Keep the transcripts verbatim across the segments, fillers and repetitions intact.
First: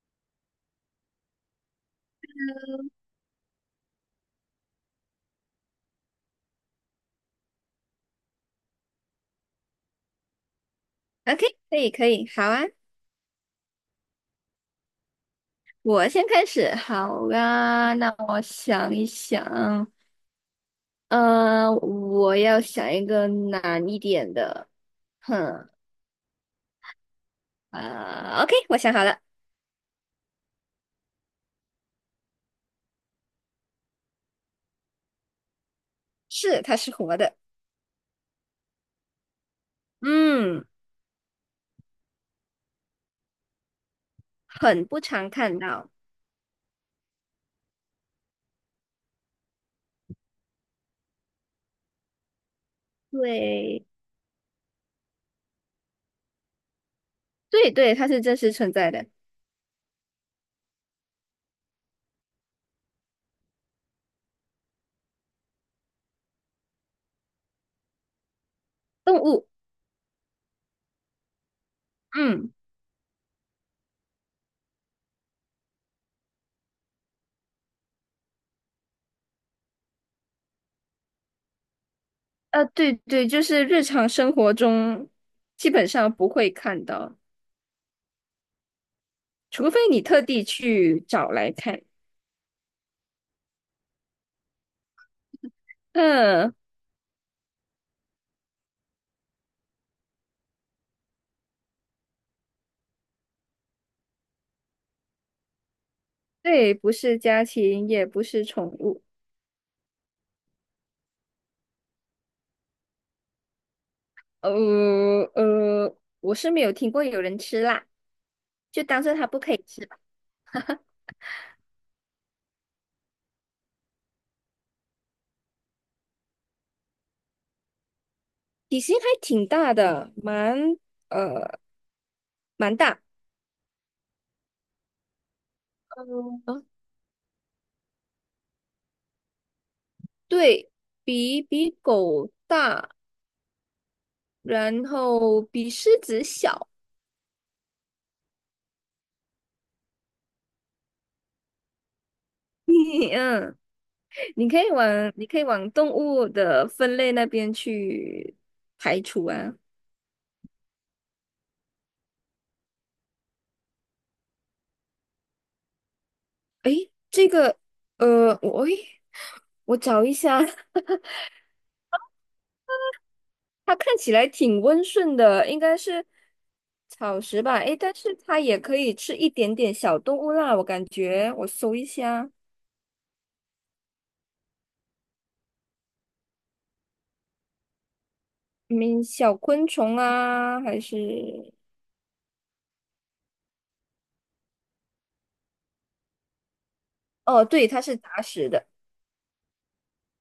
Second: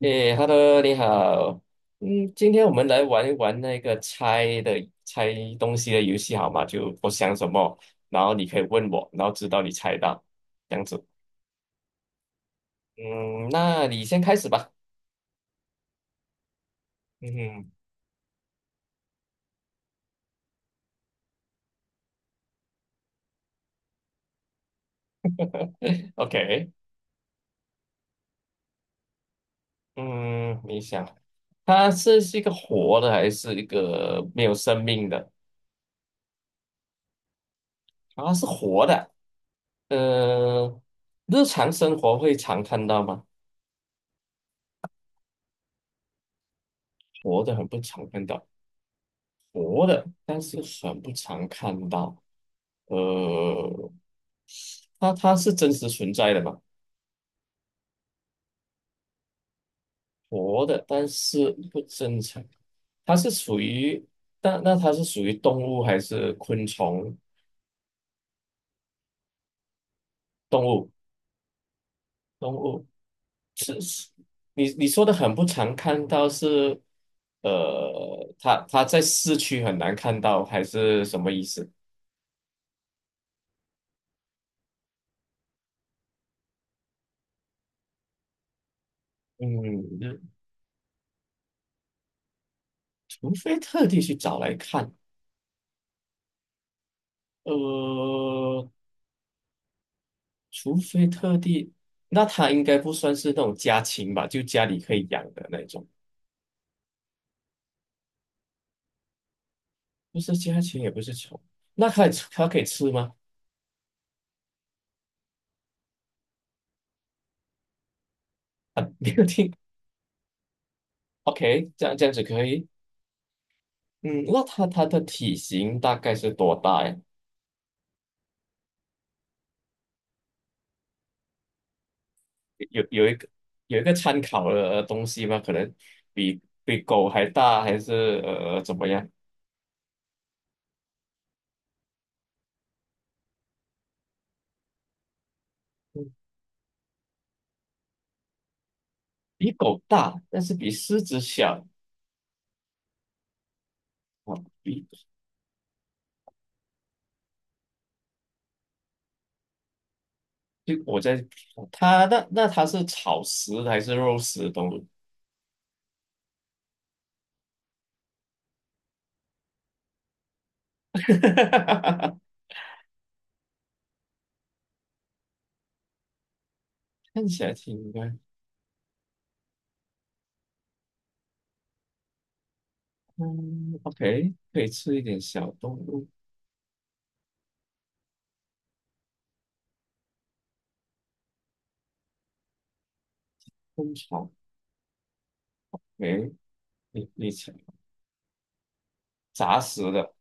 诶，Hello，你好。嗯，今天我们来玩一玩那个猜的猜东西的游戏，好吗？就我想什么，然后你可以问我，然后直到你猜到，这样子。OK,可以可以，好啊，嗯，那你先开始吧。我先开始，好嗯哼。 啊，那我想一想，呃，我要想一个难一点的，哼，，OK。啊、o k 我想好了，嗯，你想，它是是一个活的还是一个没有生命的？是，它是活的，啊，是活的。嗯，呃，日常生活会常看到吗？很不常看到，活的很不常看到，活的，但是很不常看到。对，呃，它它是真实存在的嘛，对对，它是真实存在的活的，但是不正常。它是属于，但那它是属于动物还是昆虫？动物，动物，嗯，动物。是，是你你说的很不常看到是，呃，它它在市区很难看到，还是什么意思？呃，对对，就是日常生活中基本上不会看到，除非你嗯，特地去找来看，除非特地去找来看。嗯。呃，除非特地，那它应该不算是那种家禽吧？就家里可以养的那种，对，不是家禽，也不是宠物。不是家禽，也不是宠。那它也吃它可以吃吗？呃呃，我是没有听过有人吃辣，啊，就当没做有它不听。可以吃吧。OK，这样这样子可以。嗯，那它它的体型大概是多大呀？体型还挺大的，蛮呃蛮有大，有一个有一个参考的东西吗？可能比嗯，比狗还大，还是呃怎么样？对，比比狗大，然后比狮子嗯小。比狗大，但是比狮子小。嗯，啊，你可以往比你可以往动物的分类那边去排除啊。就我在它那那它是草食的还是肉食的动物？诶，这个呃，我诶我找一下。它看起来挺温顺的，应该是草看起食来吧？诶，挺但乖。是它也可以吃一点点小动物啦，我感觉我搜一下，嗯，OK，可以吃一点小动物嗯，小昆虫啊，还是昆虫。诶，你你哦，吃对，它是杂食的，杂食的，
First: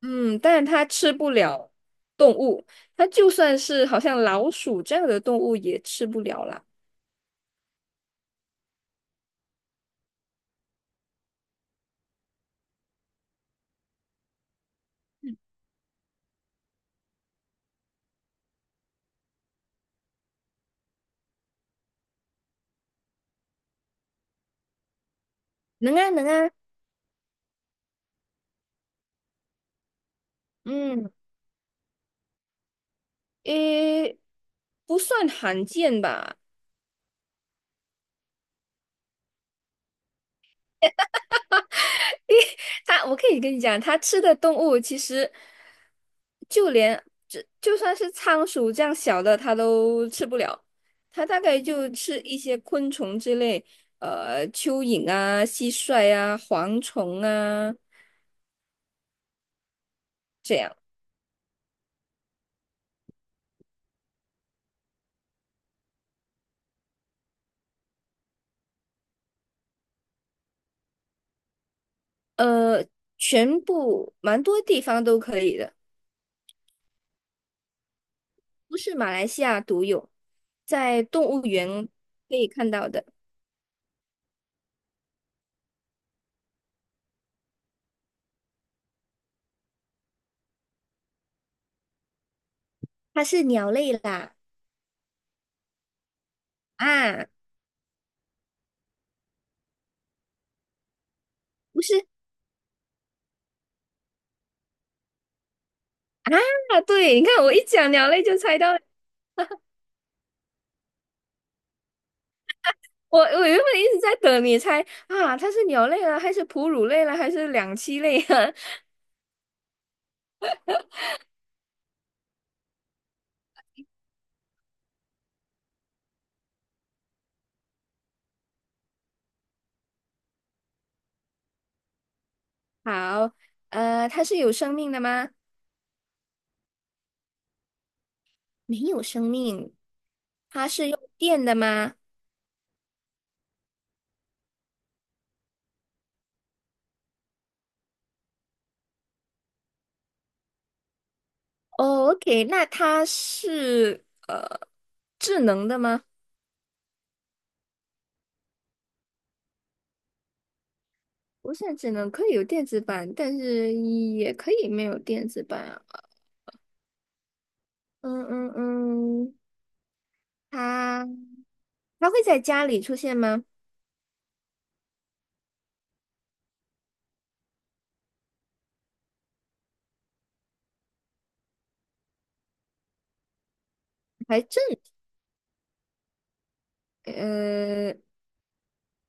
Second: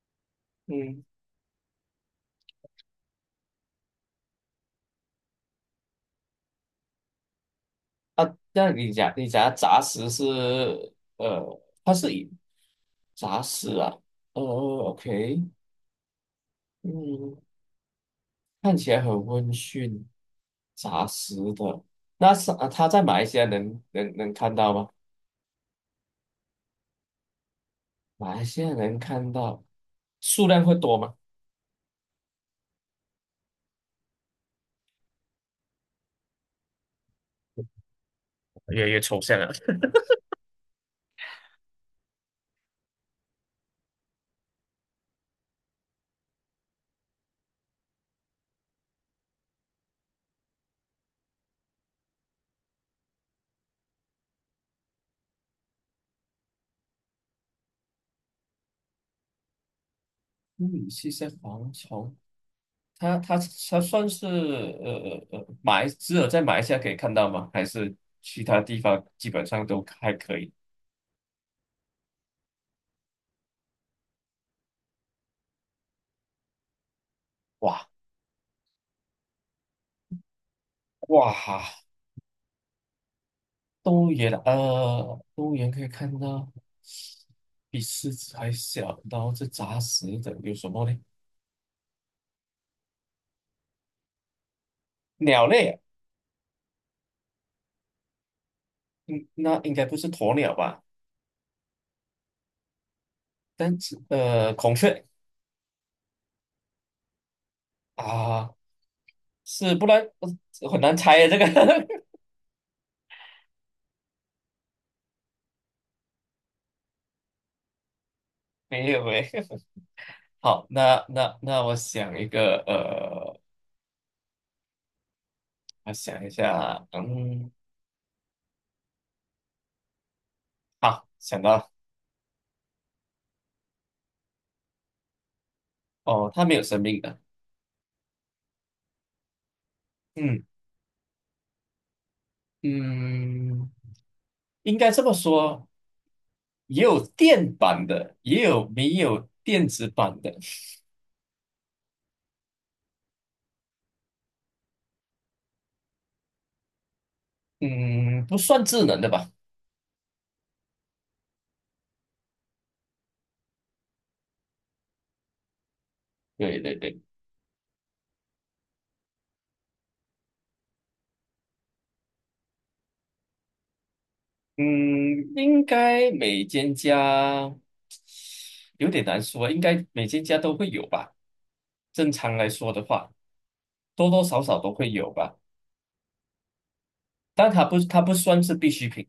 嗯，但是它嗯吃不了动物，它就算是好像老鼠这样的动物也吃不了啦。啊，那你讲你讲的杂食是呃，它是以杂食啊，呃，OK，嗯，看起来很温驯，杂食的。那是啊，它在马来西亚能能能看到吗？能啊，能啊，马来西亚能看到，数量会多嗯，吗？诶，不算罕见吧？越来越抽象了。它，我可以跟你讲，它吃的动物其实就连就就算是仓鼠这样小的，它都吃不了。它大概就吃一些昆虫之类，呃，蚯蚓啊、蟋蟀啊、蝗虫啊，嗯，是些蝗虫，它它它算是呃呃马来只有在马来西亚可以看到吗？还是其他地方基本上都还可以？呃，全部蛮多地方都可以的，哇不是马来西亚独有，在动物哇，园可以看到的。动物园啊呃，动物园可以看到比狮子还小，然后是杂食的，有什么呢？它是鸟类啦，鸟类啊。啊，嗯，那应该不是鸵鸟吧？不是但是呃，孔雀啊，对，你看我一讲鸟类就啊，猜到了。是不然呃很难猜啊，这个。 我我原本一直在等你猜啊，它是鸟类了还是哺乳类了还是两栖类啊？没有诶。好，那那那我想一个，呃，我想一下，嗯，好，想到了，好，呃，它是有生命的吗？哦，它没有生命的，没有生命。嗯它是用电的吗？嗯，应该这么说，也有电版的，也有没有电子版的，哦，OK,那它是呃智能的吗？嗯，不算智能的吧？不是智能，可以有电子版，但是也可以没有电子版啊。对对对，嗯嗯嗯，它它会在家里出现吗？嗯，应该每间家有点难说，应该每间家都会有吧？正常来说的话，多多还少少正，都会有吧，但它不，呃它不算是必需品，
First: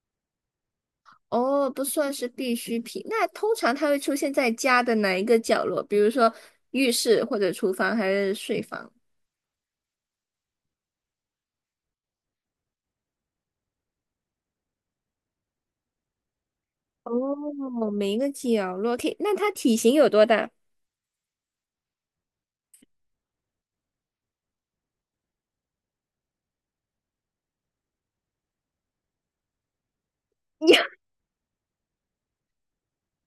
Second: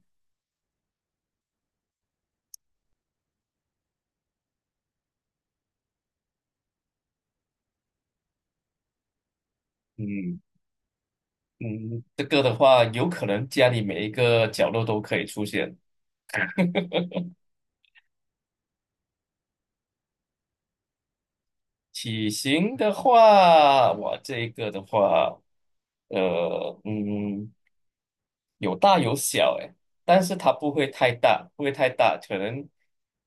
哦，不算是必需品。那通常它会出现在家的哪一个角落？比如说浴室或者厨房还是睡房？嗯。嗯，这个的话，有可能家里每一个角落都可以出现。哦，每一个角落。可以，那它体型有多大？体型的话，我这一个的话，呃，嗯，有大有小，诶，但是它 不呀，会太大，不会太大，可能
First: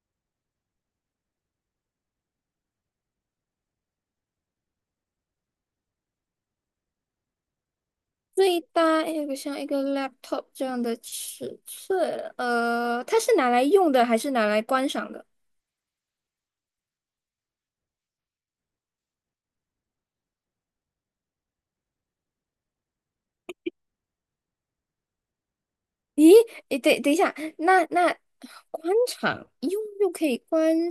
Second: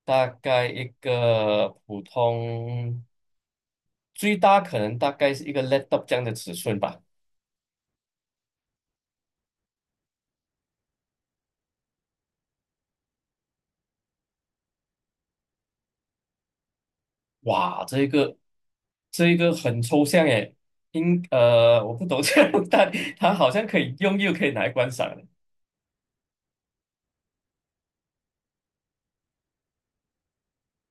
大概一个普通，最大可能大概是一个 laptop 这样的尺寸吧。最大有个像一个 laptop 这样的尺寸。呃，它是拿来用的还是拿来观赏的？哇，这个这个很抽象诶，应呃，我不懂这样，但它好像可以用，又可以拿来观赏的，咦，诶，等等一下，那那观赏用又可以观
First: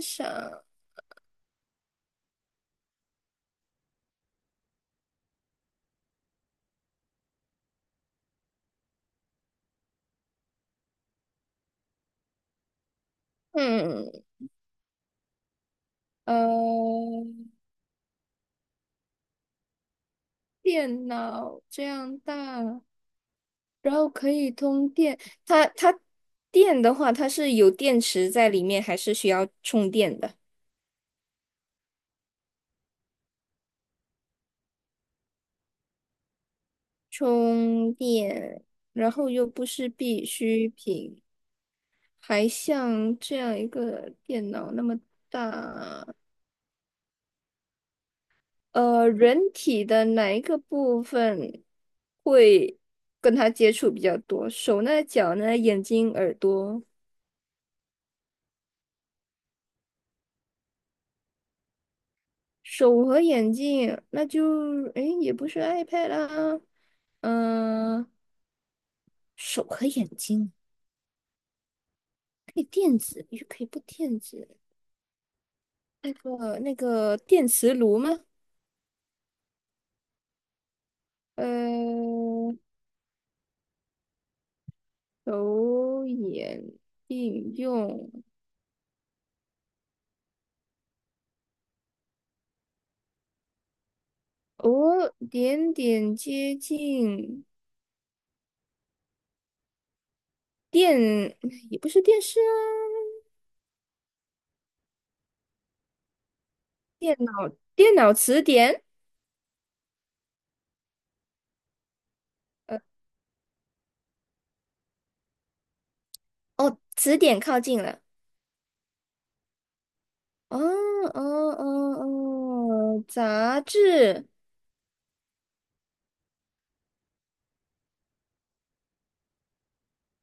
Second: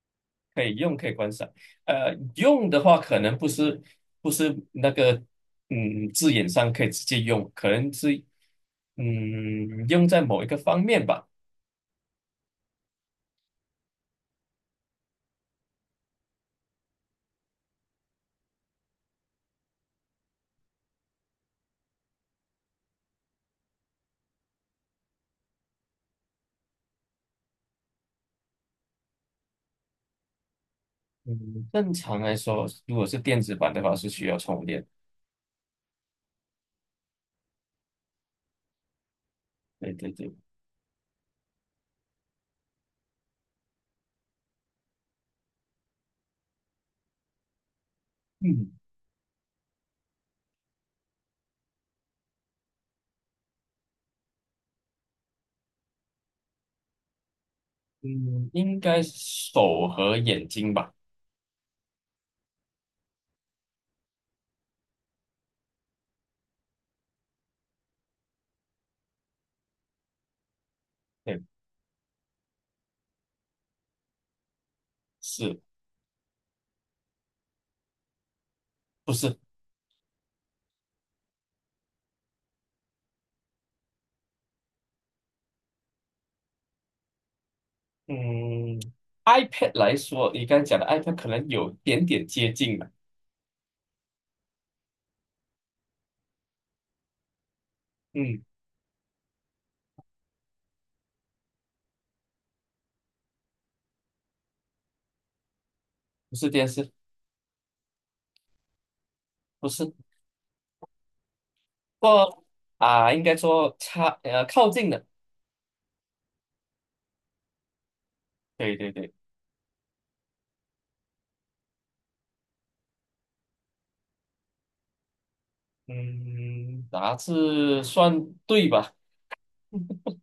可赏，以用，可以观赏。呃，用的话可能不是不是那个嗯字眼上可以直接用，可能是嗯用在某一个方面吧。嗯，呃，电脑这样大。然后可以通电。它它电的话，它是有电池在里面，还是需要充电的？嗯，正常来说，如果是电子版的话，是需要充电。充电，然后又不是对对必对，需品，还像这样一个电脑那么大，嗯呃，人体的哪一个部分会跟它接触比较多？手呢？脚呢？眼睛、耳朵？嗯，应该是手和眼睛吧？手和眼睛，那就，诶，也不是 iPad 啦，嗯、手和眼睛对，可以电子，又可以不电子。是那个那个电磁炉吗？不是？呃，手眼应用，嗯，iPad 来说，你刚才讲的 iPad 可能有点点接近了。哦，点点接近嗯，电，也不是电视啊，不是电视，电脑电脑词典，不是，不过呃，啊，应该说差呃靠近的。哦，词典靠近了。对对对，哦哦哦哦，杂志。嗯，杂志算对吧？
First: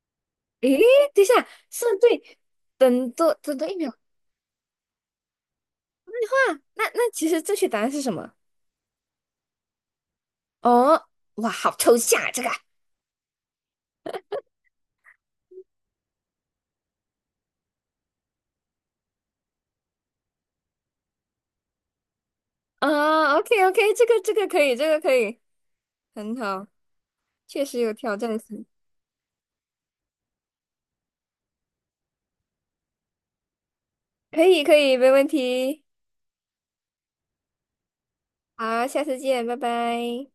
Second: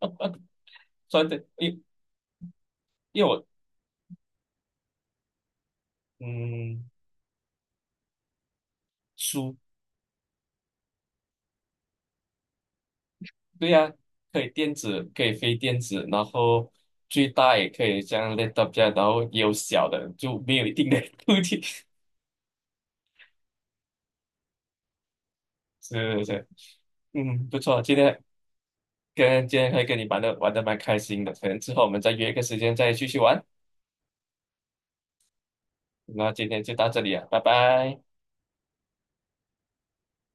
呃诶，等一算下，对，因是对，等因为多我等多一秒。哇，那嗯那其实正确答案是什么？书。哦，哇，好抽象啊，这个。对呀、可以电子，可以非电子，然后最大也可以像样 laptop 这样然后也有小的，就没有一定的 固是啊，OK OK,这个这个可以，这个可以，是很是，好，嗯，不确实错，有今挑天战性，跟今天可以跟你玩的玩的蛮开心的，可能之后我们再约一个时间再继续玩。可以可以，没问题。那今天就到这里了，拜拜。好，下次见，拜拜。